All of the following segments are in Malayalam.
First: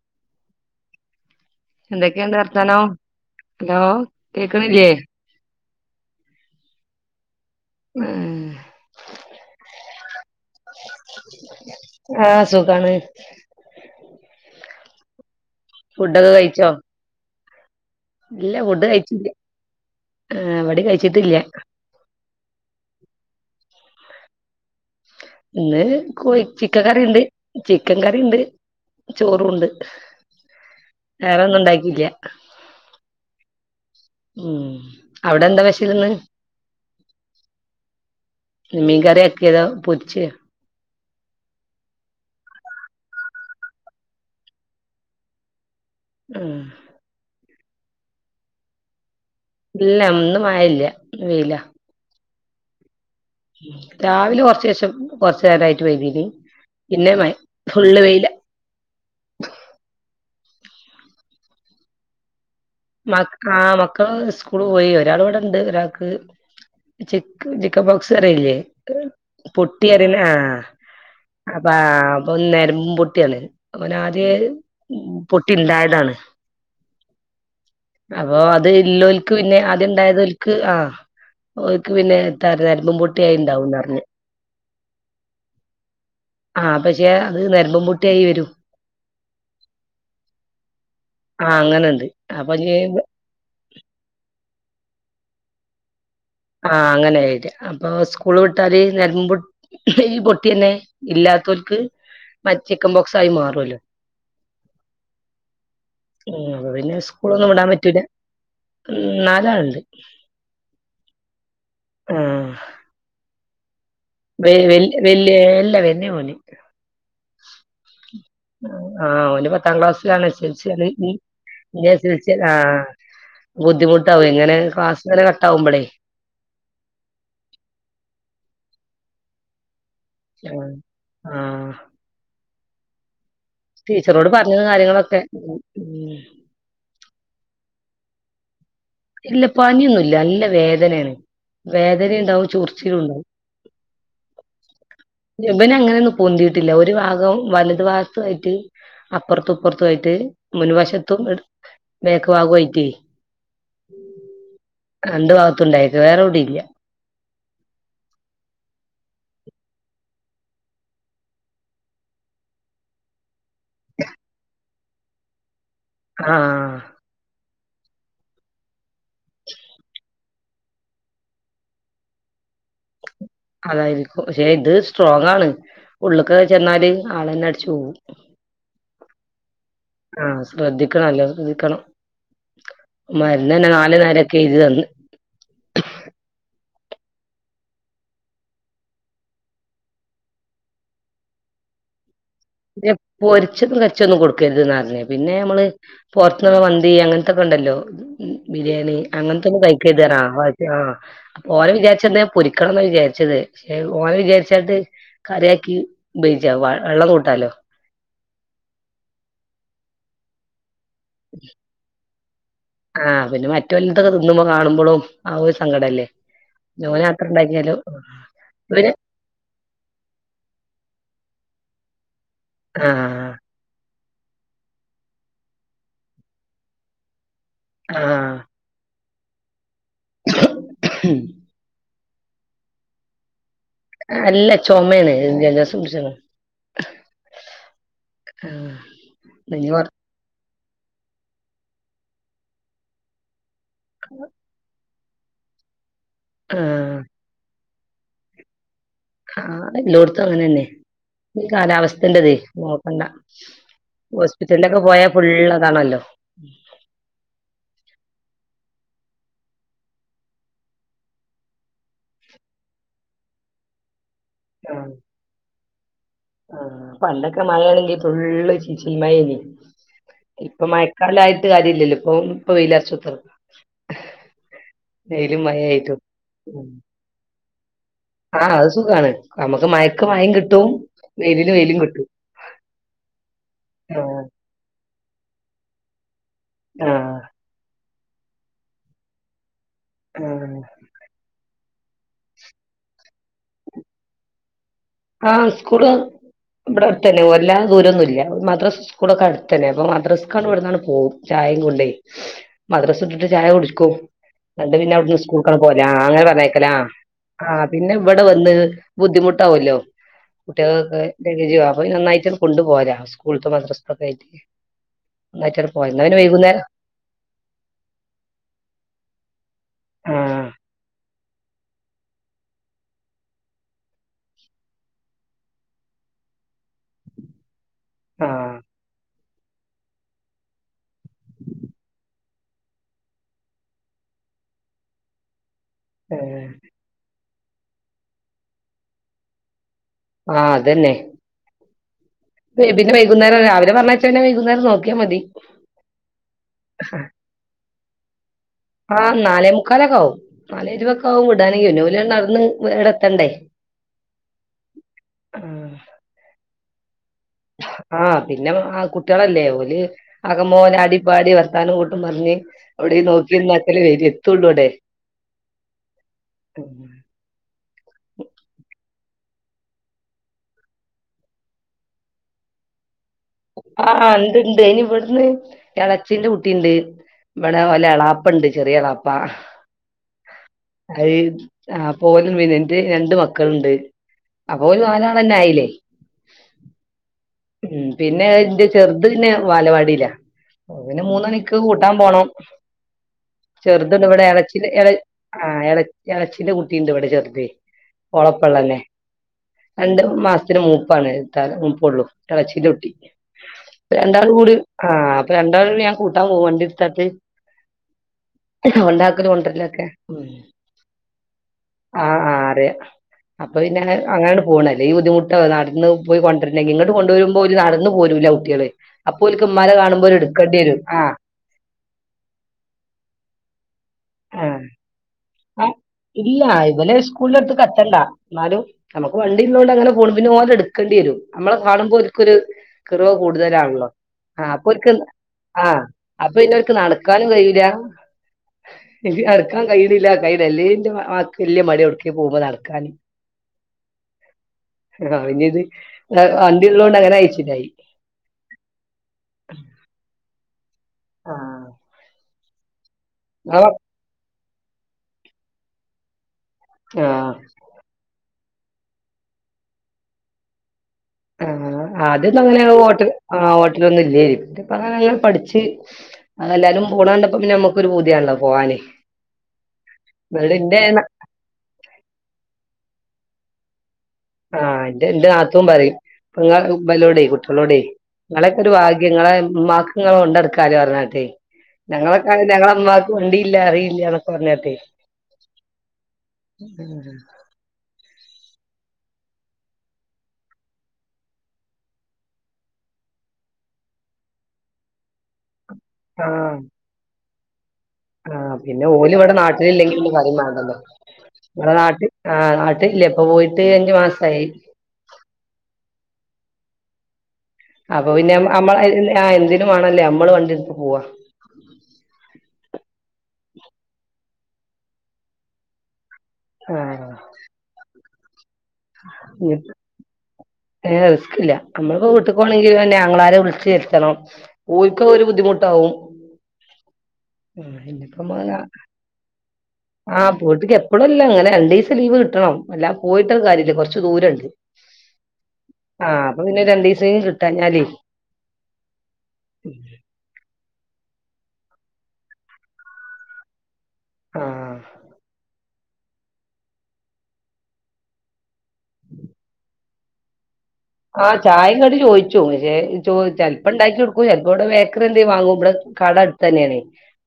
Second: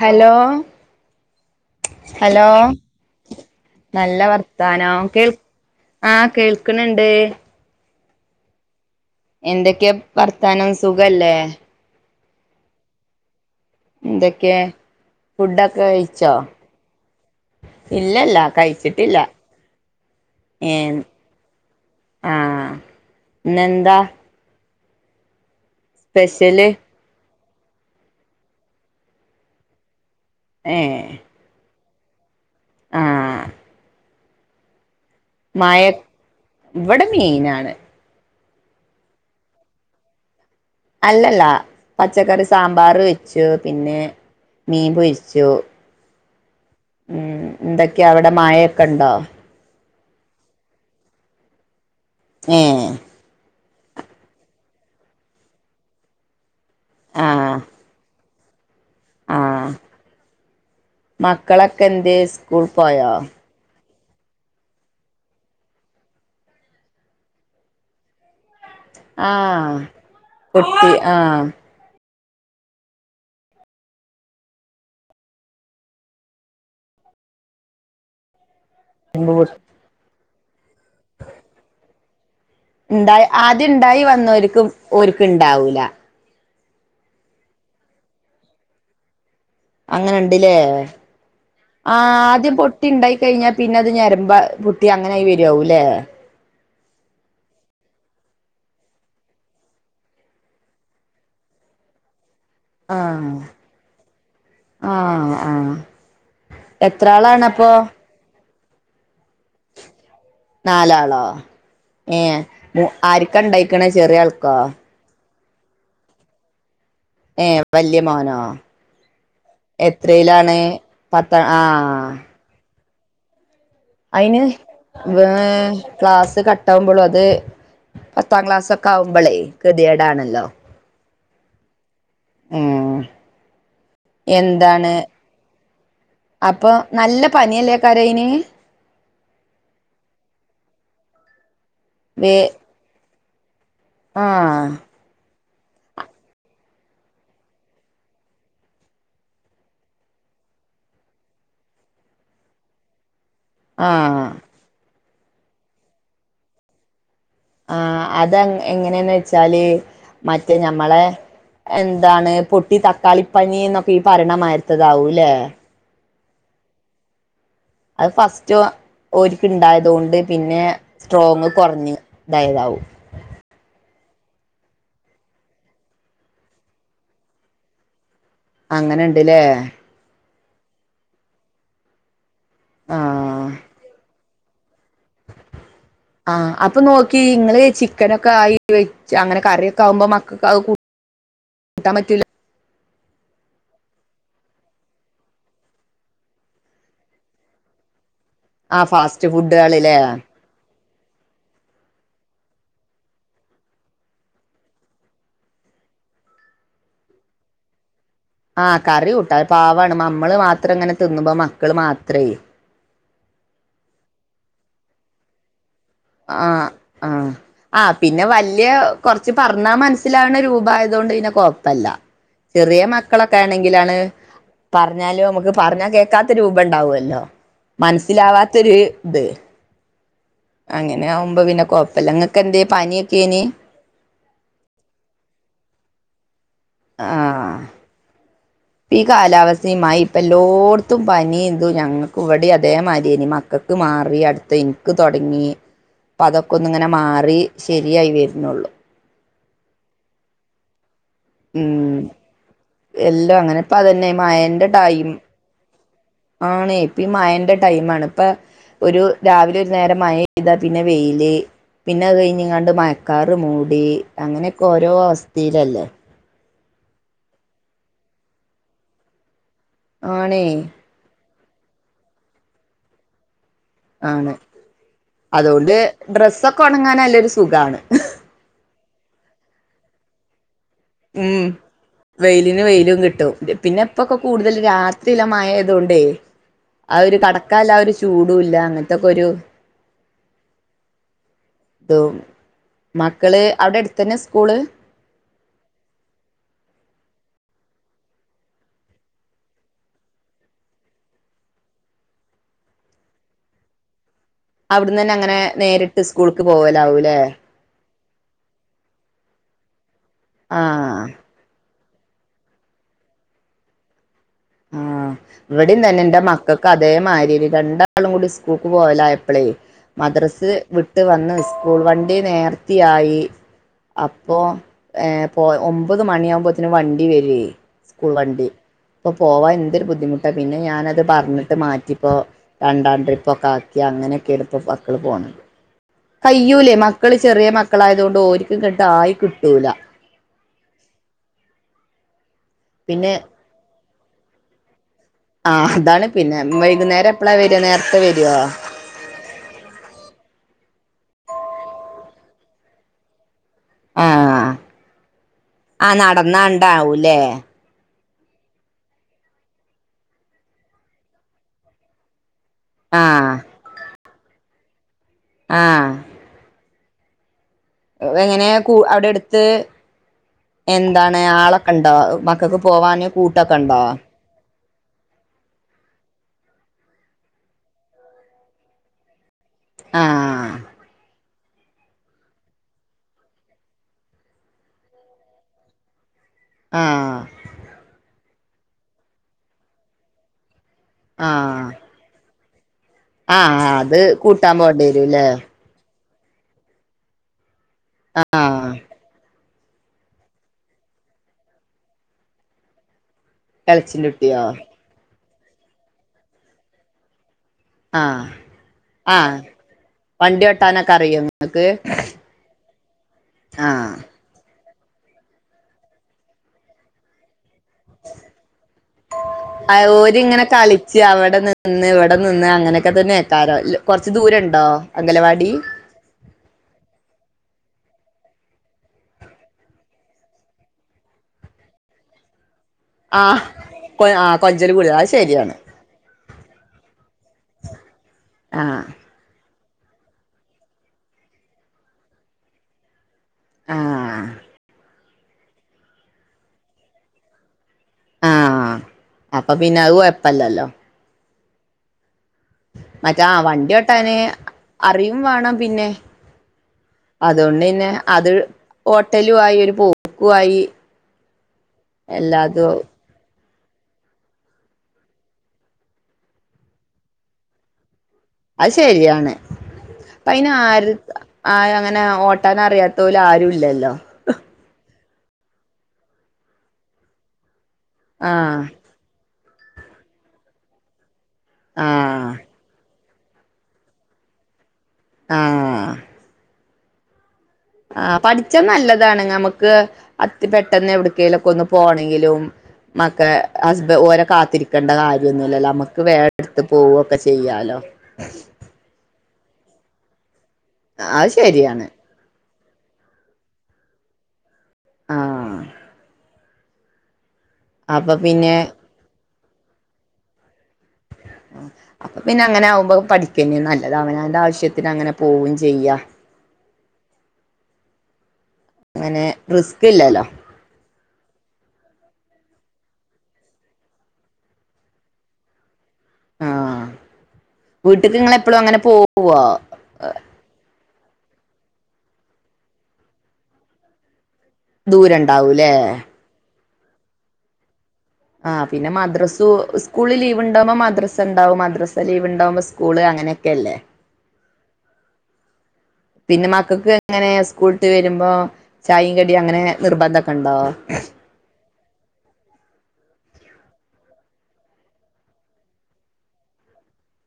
ഹലോ എന്തൊക്കെയുണ്ട് ഹലോ വർത്താനം ഹലോ നല്ല കേക്കണില്ലേ വർത്താനോ കേൾ ആഹ് കേൾക്കണണ്ട് ഉം എന്തൊക്കെയാ വർത്താനം സുഖല്ലേ ആഹ സുഖാണ് എന്തൊക്കെ ഫുഡൊക്കെ കഴിച്ചോ ഇല്ലല്ല ഇല്ല ഫുഡ് കഴിച്ചിട്ടില്ല കഴിച്ചില്ല ആഹ് ഏ ഇവിടെ കഴിച്ചിട്ടില്ല ആഹ ഇെന്താ ഇന്ന് കോയി ചിക്കൻ കറുണ്ട് ചിക്കൻ കറുണ്ട് ചോറും ഉണ്ട് വേറെ ഒന്നും ഉണ്ടാക്കില്ല ആഹ ഉം അവിടെ എന്താ വിശീൽന്ന് ഇവിടെ മെയിൻാണ് മികറ എെത പച്ച അല്ലല്ല പച്ചക്കറി സാമ്പാർ വെച്ചു പിന്നെ മീൻ പോൊയിച്ചു ഉം ഉം എന്തൊക്കെയ അവിടെ മായയൊക്കെ ഉണ്ടോ ഇല്ല ഒന്നും വല്ല വയില ആഹ രാവിലെ കൊറച്ച ശേഷം കൊറച്ച നേരം ആയിട്ട് വൈതിീന് പിന്നെ മ ആഹ് ഫുള്ള് വെയില ആഹ് മക്കളൊക്കെ എന്ത സ്കൂള് പോയോ മ ആഹ് മക്കള് സ്കൂള് പോയി ഒരാൾ ഇവിടെണ്ട് ഒരാൾക്ക് ച ചിക്കൻ ബോക്സ് അറിയില്ലേ ആഹ് പൊട്ടിയറിന ആഹ കുട്ടി ആഹ് അപ്പ അപ്പൊ നരമ്പും പൊട്ടിയാണ് അവന ആദ്യ പൊട്ടി ഉണ്ടായതാണ് അപ്പൊ അത് ഇല്ലോൽക്ക് പിന്നെ ആദ്യം ഉണ്ടായത് ആക്ക് പിന്നെ എത്താറ നരമ്പും ഉണ്ടായി പൊട്ടിയായി ആദ്യം ഇണ്ടാവുംന്ന് ഉണ്ടായി പറഞ്ഞ് വന്നവർക്ക്ും ഒരുക്കും ഇണ്ടാവൂല ആ പക്ഷെ അത് നർമ്പംപുട്ടിയായി വരും അങ്ങനെുണ്ടില്ലേ ആഹ് ആ അങ്ങനെണ്ട് അപ്പൊ ആദ്യം ഇഞ്ഞ് പൊട്ടി ഉണ്ടായി കഴിഞ്ഞാ പിന്നെ അത് ഞരമ്പാ പുട്ടി അങ്ങനെ ആായി വരുവവുംല്ലേ ആഹ അങ്ങനെയിരിക്ക അപ്പൊ സ്കൂള് വിട്ടാല് നരമ്പ ഈ പൊട്ടിന്നെ ഇല്ലാത്തവർക്ക് മറ്റ ചിക്കൻ ബോക്സ് ആഹ് ആായി മാറല്ലോ ആഹ് ആഹ് ഉ അ പിന്നെ എത്ര സ്കൂളൊന്നും വിടാൻ ആളാണപ്പൊ പറ്റൂില്ല ഉം നാലാളുണ്ട് ഏ ആരിക്ക ഉണ്ടായിക്കണ ചെറിയ ആൾക്കാ എല്ലവേ നവ നി ഏഹ് വല്യ മോനോ ആഹ് ഒ പത്താം ക്ലാസ്സിലാണ് എത്രയിലാണ് ശ പത്ത ആഹ അതിന് കട്ടാവുമ്പളേ ക്ലാസ് കട്ട ആാവുമ്പോളു അത് പത്താം ക്ലാസ്ക്കെ കവമ്പളേ ഗൃതിയേടാണല്ലോ ആഹ ആ പറഞ്ഞത് എന്താണ് കാര്യങ്ങളൊക്കെ ഉം ഉം അപ്പൊ നല്ല പനിയല്ലക്കെ കരനി ഇല്ല പനിയൊന്നുംല്ല നല്ല വേദനയാണ് വേദനയുണ്ടാവും ചറച്ചിലും ഉണ്ടാവും ആഹ വന അങ്ങനെയൊന്നും പൊന്തിീയിട്ടില്ല ഒരു ഭാഗം വലതു ഭാഗത്ത ആയിട്ട് അപ്പുറത്തുംപ്പുറത്തുയിട്ട് മുൻവശത്തും മേഖവാകുയിറ്റ ആ രണ്ട് ഭാഗത്തുണ്ടായിക്ക വേറെവിടെ ഇല്ല ആഹ അത എങ്ങനെയന്ന് വെച്ചാല് മറ്റേ ഞമ്മളെ എന്താണ് പൊട്ടി തക്കാളിപ്പനി എന്നൊക്കെ ഈ ഭരണമായിരത്തതാവൂല്ലേ ആഹ അത് ഫസ്റ്റ് ഒരിക്ക ഇണ്ടായത കൊണ്ട് പിന്നെ സ്ട്രോങ്ങ് കുറഞ്ഞഞ് ഇതായതാവും അതായിരിക്കും പക്ഷെ ഇത് സ്ട്രോങ് ആണ് ഉള്ളൊക്കെ ചെന്നാല് ആളന്നെ അടച്ച്ു പോവും അങ്ങനെുണ്ടല്ലേ ആഹ ശ്രദ്ധിക്കണല്ലോ ശ്രദ്ധിക്കണം ആഹ് മരുന്ന് തന്നെ നാല നേരൊക്കെ എ ഇത് തന്ന് ആഹ അപ്പൊ നോക്കി നിങ്ങള് ചിക്കനൊക്കെ ആയി വെ അങ്ങനെ കറിയൊക്കെ ആകുമ്പോ മക്ക കട്ടാമറ്റല്ല പൊരിച്ചും കച്ചൊന്നും കൊടുക്കരുത്ന്ന് പറഞ്ഞ പിന്നെ നമ്മള് പോറത്തുന്നുള്ള മന്തി അങ്ങനത്തെൊക്കെ ണ്ടല്ലോ ആഹ് ബിരിയാണി ഫാസ്റ്റ് അങ്ങനത്ത ഒന്ന ഫുഡുകളില്ലേ കഴഴുതറാ ആ അപ്പൊ ഓന വിചാരിച്ച എന്താ പൊരിക്കണം എന്ന വിചാരിച്ചത് ഓന വിചാരിച്ചായിട്ട് കറിയക്കി ബയിിച്ച വ വെള്ളം കൂട്ടാലോ ആഹ് കറി കൂട്ട പാവാണ് നമ്മള് മാത്രം ഇങ്ങനെ തിന്നുമ്പോ മക്കള് മാത്രേ ആഹ പിന്നെ മറ്റ വല്ലത്തൊക്കെ തിന്നുമ്പോ കാണുമ്പോഴും ആ സങ്കടല്ലേ ആ ഓന് ആ മാത്രം ഉണ്ടാക്കിയാലോ ആ പിന്നെ വല്ിയ പിന്നെ കുറച്ച് പറഞ്ഞാ മനസ്സിലാണ് രൂപ അതുകൊണ്ട് പിന്നെ കൊഴപ്പല്ല ചെറിയ ആഹ് മക്കളൊക്കെ ആണെങ്കിലാണ് പറഞ്ഞാലോ നമുക്ക് പറഞ്ഞാ കേൾക്കാത്തൊരൂപ ഉണ്ടാവല്ലോ ആഹ് മനസ്സിലാവാത്തൊരു- ഇത് അങ്ങനെ ആകുമ്പോ പിന്നെ കൊഴപ്പില്ല ഇങ്ങക്കെ എന്തെ പനിയൊക്കെനി അല്ല ചുമയാണ് ജലദോഷം പിടിച്ചെന്ന് ആഹ് ഈ ഇനി കൊറ കാലാവസ്ഥയുമായി ഇപ്പല്ലോ ഓർത്തും പനിതു ഞങ്ങൾക്ക് ഇവിടെ അതേമാതിരിനി മക്കൾക്ക് മാറി അടുത്ത ഇൻക്കും ക്ക് തുടങ്ങി അപ്പൊ അതൊക്കെ ഒന്ന് ഇങ്ങനെ ആഹ് മാറി ശരിയായി വരുന്നുള്ളു എല്ലോട്ത്തും അങ്ങനെന്നെ ഈ ഉം കാലാവസ്ഥന്റെതെ നോക്കണ്ട എല്ലാം അങ്ങനെ ഇപ്പം അതന്നെ ഹോസ്പിറ്റലിന്റെ ഒക്കെ പോയാൽ ഫുള്ള്അതാണല്ലോ ആണ് ഇപ്പ മഴ ന്റെ ടൈം ആണ് ഇപ്പ ഒരു രാവിലെ ഒരു നേരം മഴ യെയ്താ പിന്നെ വെയില് പിന്നെ അത് കഴിഞ്ഞങ്ങാണ്ട് മയക്കാർ മൂടി അങ്ങനെയൊക്കെ ആഹ് ഓരോ അവസ്തേലല്ലേ- ആഹ് പണ്ടൊക്കെ മഴയാണെങ്കിതുള്ളി ചീമഴാർന്ന്- ആണേ ഇപ്പ മഴക്കാലം ആയിട്ട് അതില്ലല്ലോ ഇപ്പൊ ഇപ്പൊ വെയിലറിച്ചത് ആണ് അതുകൊണ്ട് മഴയായിട്ടും ഡ്രസ്സൊക്കെ ഉണങ്ങാൻ നല്ലൊരു സുഖാണ് ആഹ് അത് സുഖാണ് നമ്മുക്ക് മയക്ക് മഴിം കിട്ടും ഉം വെയിലിന് വെയിലും കിട്ടും വെയിലിന് വെയിലും കിട്ടും പിന്നെ ഇപ്പൊക്കെ ആഹ് കൂടുതൽ രാത്രിയില മഴ അതൊണ്ടേ ആഹ് അതോരു കടക്കാല ആ ഒരു ചൂടു ഇല്ല അങ്ങനത്തൊക്കെ ഒരു ആ അത് മക്കള് അവിടെ അടുത്തെന്നെ സ്കൂള് ആഹ് സ്കൂള് ഇവിടെ അടു തന്നെ വെല്ലാ ദൂരൊന്നും ഇല്ല മദ്രസ്സ സ്കൂളൊക്കെ അടുത്ത് തന്നെ അപ്പോ മദ്രസ്സക്ക് ഇവിടുന്നങ്ങട് പോകും ചായയും കൊണ്ടേ മദ്രസ വിട്ടിട്ട് ചായ കുടിക്കും ങ്ങട്ട് പിന്നെ അവിടുന്ന് തന്നെ അവിടു അങ്ങനെ സ്കൂൾക്ക പോലാആ നേരിട്ട് അങ്ങനെ സ്കൂൾക്ക് പറഞ്ഞേക്കലാ പോവലാവൂല്ലേ ആ പിന്നെ ഇവിടെ വന്ന് ബുദ്ധിമുട്ടാവല്ലോ കുട്ടികളക്കെ ആഹ് [unintelligible] അ നന്നായിട്ട് കൊണ്ട് പോരാ സ്കൂളും മദ്രസത്തക്കെ ആയിട്ട്- ആ ഇവിട ഒന്നായിട്ടാണ് പോവല് തന്നെ എന്നാ എൻറെ പിന്നെ വൈകുന്നേരം മക്കൾക്ക് അതേമാതിരി രണ്ടാളും കൂടി സ്കൂൾക്ക് പോവലായപ്പളേ ആഹ് മദ്രസ് വിട്ട് വന്ന് സ്കൂൾ വണ്ടി നേർത്തിയായി അപ്പൊ ഏ പോ ഒമ്പത് മണിയാകുമ്പോത്തിനും വണ്ടി വരു ഏ സ്കൂൾ വണ്ടി ആഹ് ഇപ്പോ പോവാൻ എന്തൊരു ബുദ്ധിമുട്ട പിന്നെ ഞാനത് പറഞ്ഞിട്ട് മാറ്റിപ്പോ രണ്ടാം ട്രിപ്പ് ഒക്കെ ആക്കിയങ്ങ അങ്ങനൊക്കെ ഇപ്പൊ മക്കള് പോണത് ഏഹ് കയ്യൂലേ മക്കള് ചെറിയ മക്കളായതൊണ്ട് ഓര്ക്ക് ട്ട്ങ്ങ ആയി കിട്ടൂല ആഹ് അതെന്നെ ബ പിന്നെ വൈകുന്നരം രാവിലെ പറഞ്ഞച്ചാ പിന്നെ വൈകുന്നേരം നോക് ആ അതാണ് പിന്നെ വൈകുന്നേരം എപ്പള വെര നേരത്തെ വരോ ആ നാലേ മുക്കാലൊക്കെ ആവും നാലേരുപൊക്കെ ആവും വിടാന് പിന്നെവര് നടന്ന് ഇങ്ങട് എത്തണ്ടേ ആഹ് ആഹ് നടന്നാണ്ടാവൂലേ- ആഹ് പിന്നെ ആ കുട്ടികളല്ലേ ഓല് ആകംപോലെ അടിപ്പാടി വർത്താനം കൂട്ട് പറിഞ്ഞ് അവിടെ ഈ ആഹ് നോക്കിന്ന് അത്രേ വേര് എത്തുള്ളൂ ഇവ്ടെ ആഹ് ഉം വെങ്ങനെ കു അവിടെടുത്ത്- എന്താണ് ആളൊക്കെ ഉണ്ടോ മക്കൾക്ക് പോവാന് കൂട്ടൊക്കെ ഉണ്ടാ ആഹ് ഇണ്ട് ഇണ്ട് ഇനി ഇവിടുന്ന് എളേച്ചിന്റെ കുട്ടിണ്ട്- ഇവിടെ ഓലെ എളാപ്പണ്ട് ചെറിയ എളാപ്പ ആഹ് അത് ആ പോലും മീനറ്റ് രണ്ട് മക്കളുണ്ട് അപ്പൊ ഓല് നാലാളെന്നെ ആയില്ലേ ആഹ് ഉം പിന്നെ എന്റെ ചെറുത് പിന്നെ വാലവാടില അത് പിന്നെ മൂന്നണിക്ക് ആഹ് കൂട്ടാൻ പോണം ആഹ് അത് ചെറുതുണ്ടിവിടെ കൂട്ടാൻ ഇളച്ചി പോണ്ടി ഇള വരൂല്ലേ ആ ഇള ഇച്ചിന്റെ കുട്ടിണ്ട് ഇവിടെ ചെറുത് ആഹ് കൊളപ്പള്ളന്നെ രണ്ട് മാസത്തിന് മൂപ്പാണ് ത മൂപ്പ ഉള്ളൂ ഇളച്ചിയിലൊട്ടി എളച്ചിന്റെ രണ്ടാൾ കുട്ടിയോ കൂട് ആ് അപ്പൊ രണ്ടാൾ കൂ ഞാൻ കൂട്ടാൻ പോവാണ്ട ഇടുത്താട്ട് ആഹ ഉണ്ടാക്കല കൊണ്ടന്നൊക്കെ ഉ ഓട്ടാനൊക്കെ അറിയോ ഇങ്ങക്ക് ആ അറിയ അപ്പൊ പിന്നെ ആഹ് അങ്ങനാണ് പോണല്ലേ ഈ ബുദ്ധിമുട്ട് നടാന്ന് പോയി കൊണ്ടരുന്നെ ഇങ്ങട്ട് കൊണ്ടുവരുമ്പോ ഒരു പോ കുട്ടികള അപ്പോ ഇമ്മാനെ കാണുമ്പോ ഓല് ഒരിങ്ങനെ എടുക്കേണ്ടി വരും കളിച്ച് ആഹ് അവിടെ നിന്ന് ഇവിടെ നിന്ന് അങ്ങനെയൊക്കെ തന്നെ കേക്കറോ കൊറച്ച് ആഹ് ദൂരണ്ടോ അ ആ ഇല്ല ഇലെ സ്കൂളിൽ എടുത്ത് കറ്റണ്ട എന്നാലും നമുക്ക് വണ്ടി ഇതോണ്ട് അങ്ങനെ ഫോണി പിന്നെ പോതല എടുക്കേണ്ടി വരും നമ്മെ കാണുമ്പോൾും ഒരു കുറവ് ആഹ് കൂടുതലാണല്ലോ കൊ ആ അപ്പൊ കൊഞ്ചല് ഓൽക്ക് കൂടുതലാ അത് ശരിയാണ് ആഹ് അപ്പൊ പിന്നോര്ക്ക് നടക്കാനും കയ്യൂല ആഹ് ക്കാൻ കയ്യിണില്ല കയ്ലല്ലേന്റെ മകക്ക് വല്ല്യ മട്യാ എവ്ട്ക്കേഠ പോവുമ്പൊ നടക്കാൻ ആഹ് ഇനി ഇത് വണ്ടി ഉള്ളതൊണ്ട് അങ്ങനെ കയ്ച്ചിലായി ആ അപ്പൊ പിന്നെ അത് കൊയപ്പല്ലല്ലോ ആഹ് മറ്റാ വണ്ടി ഓട്ടാന് അറിയും വാണം പിന്നെ ആ അതുകൊണ്ട് ന്നെ അത് ഓട്ടലു ആയി ഒരു പോക്കും ആയി ആ ആദ്യൊന്നും അങ്ങനെ എല്ലാതും വോട്ട് ആഹ് ഓട്ടലൊന്നും ഇല്ലേന് പിന്നെപ്പങ്ങനെ അങ്ങട് പഠിച്ച് എല്ലാരും പോണ കണ്ടപ്പ പിന്നെ നമ്മുക്കൊരു പൂ അത് ശരിയാണ് അപ്പ അയ്ന് ഇവിടെ ഇന്റെ ആര് ആ അങ്ങനെ ഓട്ടാനറിയാ തോല് ആരും ഇല്ലല്ലോ ആഹ് ഇന്റെ ഇൻ്റെ നാത്തൂൻ പറയും ഇപ്പങ്ങ ഇബലോടെ കുട് ളോടേയ് ഇങ്ങളെക്കെ ആഹ് ഒരു ഭാഗ്യം ഇങ്ങളെ ഇമ്മാക്ക്ങ്ങളെ കൊണ്ടട്ക്കാ ലോ പറഞ്ഞാട്ടെ ഞങ്ങളെക്ക ആഹ് ഞങ്ങള ഇമ്മാക്ക് വണ്ടിയില്ല അറിയില്ല ന്നൊക്കെ പറഞ്ഞാട്ടെ ആഹ് ആ ആ പഠിച്ചാ നല്ലതാണ് നമുക്ക് അത്തി പെട്ടെന്ന് എവിട്ക്കേലൊക്കെ ഒന്ന് പോണങ്കിലും മക്കെ ഹസ്ബ ഓരോ കാത്തിരിക്കേണ്ട കാര്യൊന്നുല്ലല്ലോമ്മ ക്ക് വേഠ ഇട്ത്ത് പോവൊക്കെ ചെയ്യാലോ ആ പിന്നെ ഓലും ഇവിടെ നാട്ടിൽ ഇല്ലെങ്കി പിന്നെ പറിം വേണ്ടല്ലോ അത് [unintelligible] ശരിയാണ് നാട്ടി ആ നാ ഇല്ല്യ ഇപ്പൊ പോയിട്ട് അഞ്ചു മാസായി ആഹ് അപ്പൊ പിന്നെ അം അമ്മള ആ എന്തിനും വാണല്ലോ നമ്മള് വണ്ടിട് അപ്പൊ പിന്നെ അങ്ങനെ ആവുമ്പോ അത് പഠിക്കന്നെ നല്ലത് അവനാന്റെ ആവ് ശ്യത്തിന് അങ്ങനെ പോവും ചെയ്യാ ആഹ് അങ്ങനെ റിസ്ക് ഇല്ലല്ലോ എസ് ക്കില നമ്മള്പ്പോ വീട്ട്ക്കോണെങ്കി തന്നെ ആങ്ങളാരെ വിളിച്ച് വരുത്തണം ഓൽക്ക് അത് ഒരു ബുദ്ധിമുട്ടാവും ആഹ് ഉം വീട്ട്ക്ക് പിന്നെപ്പോ ഇങ്ങളെപ്പളും അങ്ങനെ പോവോ ആഹ് വീട്ട്ക്ക് എപ്പളുല്ല ഇങ്ങനെ രണ്ടു ഈസം ലീവ് കിട്ടണം അല്ലാ പോയിട്ടൊ ഒരു കാര്യല്ല കൊറച്ച് ദൂരം ഉണ്ട് ദൂരണ്ടാവൂലേ പിന്നെ രണ്ടീസേലും കിട്ടാഞാലേ ആഹ് പിന്നെ മദ്രസ്സു സ്കൂളിൽ ലീവ് ഉണ്ടാവുമ്പോ മദ്രസ് സണ്ടാവും മദ്രാസ ലീവ് ഉണ്ടാവ്‌മ്പൊ സ്കൂള് അങ്ങനൊക്കെ അല്ലേ ആഹ് പിന്നെ മക്കക്ക് എങ്ങനെ സ്കൂൾട്ട് വരുമ്പോ ചായയും കടിയും അങ്ങനെ നിർബന്ധൊക്കെ ഇണ്ടോ ആഹ് ചായ ഇങ്ങട്ട് ചോയ്ച്ചും പക്ഷെ ചോ ചെലപ്പോ ഇണ്ടാക്കിയൊട്ക്കും ചെലപ്പോ ഇവിടെ ബേക്കറി എന്തേയും വാങ്ങും ഇവിടെ കട അടുത്തന്നേണേ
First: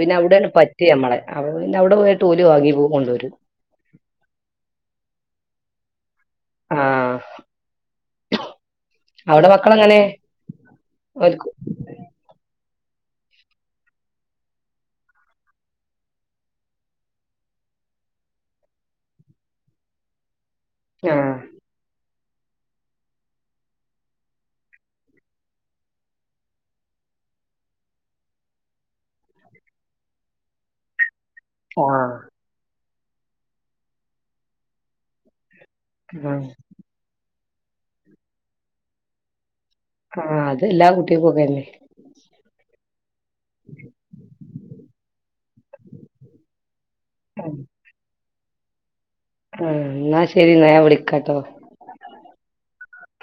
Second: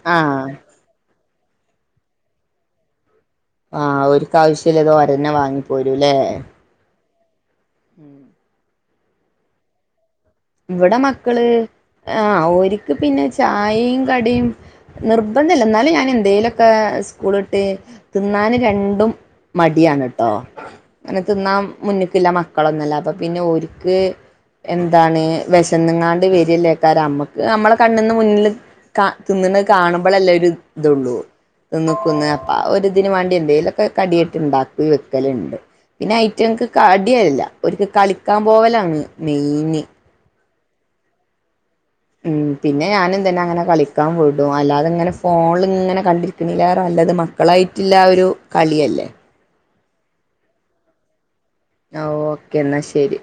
പിന്ന അവിടേണ് ആഹ് പറ്റ് ഞമ്മളെ അപ്പ പിന്നെ അവിട പോയിട്ട് ഓല് വാങ്ങി പൂ കൊണ്ടോരും ആഹ് ഓര്ക്കാവശ്യല്ലത് ഓരന്നെ വാങ്ങിപ്പോരൂലേ ആഹ് അവടെ മക്കളങ്ങനേ ഇവിടെ മക്കള് ആഹ് ഓര്ക്ക് പിന്നെ ചായേം കടീം നിർബന്ധല്ല എന്നാലും ഞാനെന്തേലൊക്ക സ്കൂള് വിട്ട് തിന്നാന് രണ്ടും മടിയാണ് ട്ടോ അനെ ആഹ് തിന്നാൻ മുന്ന്ക്കില്ല മക്കളൊന്നല്ല അപ്പൊ പിന്നെ ഓര്ക്ക് എന്താണ് വെശന്ന്ങ്ങാണ്ട് വരിയല്ലേക്കാര അമ്മക്ക് അമ്മള കണ്ണ്ന്ന് മുന്നില് കാ തിന്ന്ണ കാണുമ്പളല്ലേ ഒരിതൊള്ളൂ ആഹ് തിന്ന്ക്കുന്ന് അപ്പാ ഒരിതിന് വേണ്ടി എന്തേലൊക്കെ കടിയട്ടിണ്ടാക്കി വെക്കല്ണ്ട് പിന്നെ ആഹ് ഐറ്റങ്ങ്ക്ക് കടിയല്ല ഓര്ക്ക് കളിക്കാൻ പോവലാണ് മെയിന് ആഹ് അത് എല്ലാ കുട്ടികക്കൊക്കല്ലേ ഉം പിന്നെ ഞാനും തന്നെ അങ്ങനെ കളിക്കാൻ വിടും അല്ലാതിങ്ങനെ ഫോൺലിങ്ങനെ കണ്ടിരിക്കണേലേറെ നല്ലത് മക്കളായിറ്റ്ള്ളാ ഒരു കളിയല്ലേ ആഹ് ന്നാ ശരി ന്നാ ഞാൻ വിളിക്കാട്ടോ ആഹ് ഓക്കേ എന്നാ ശരി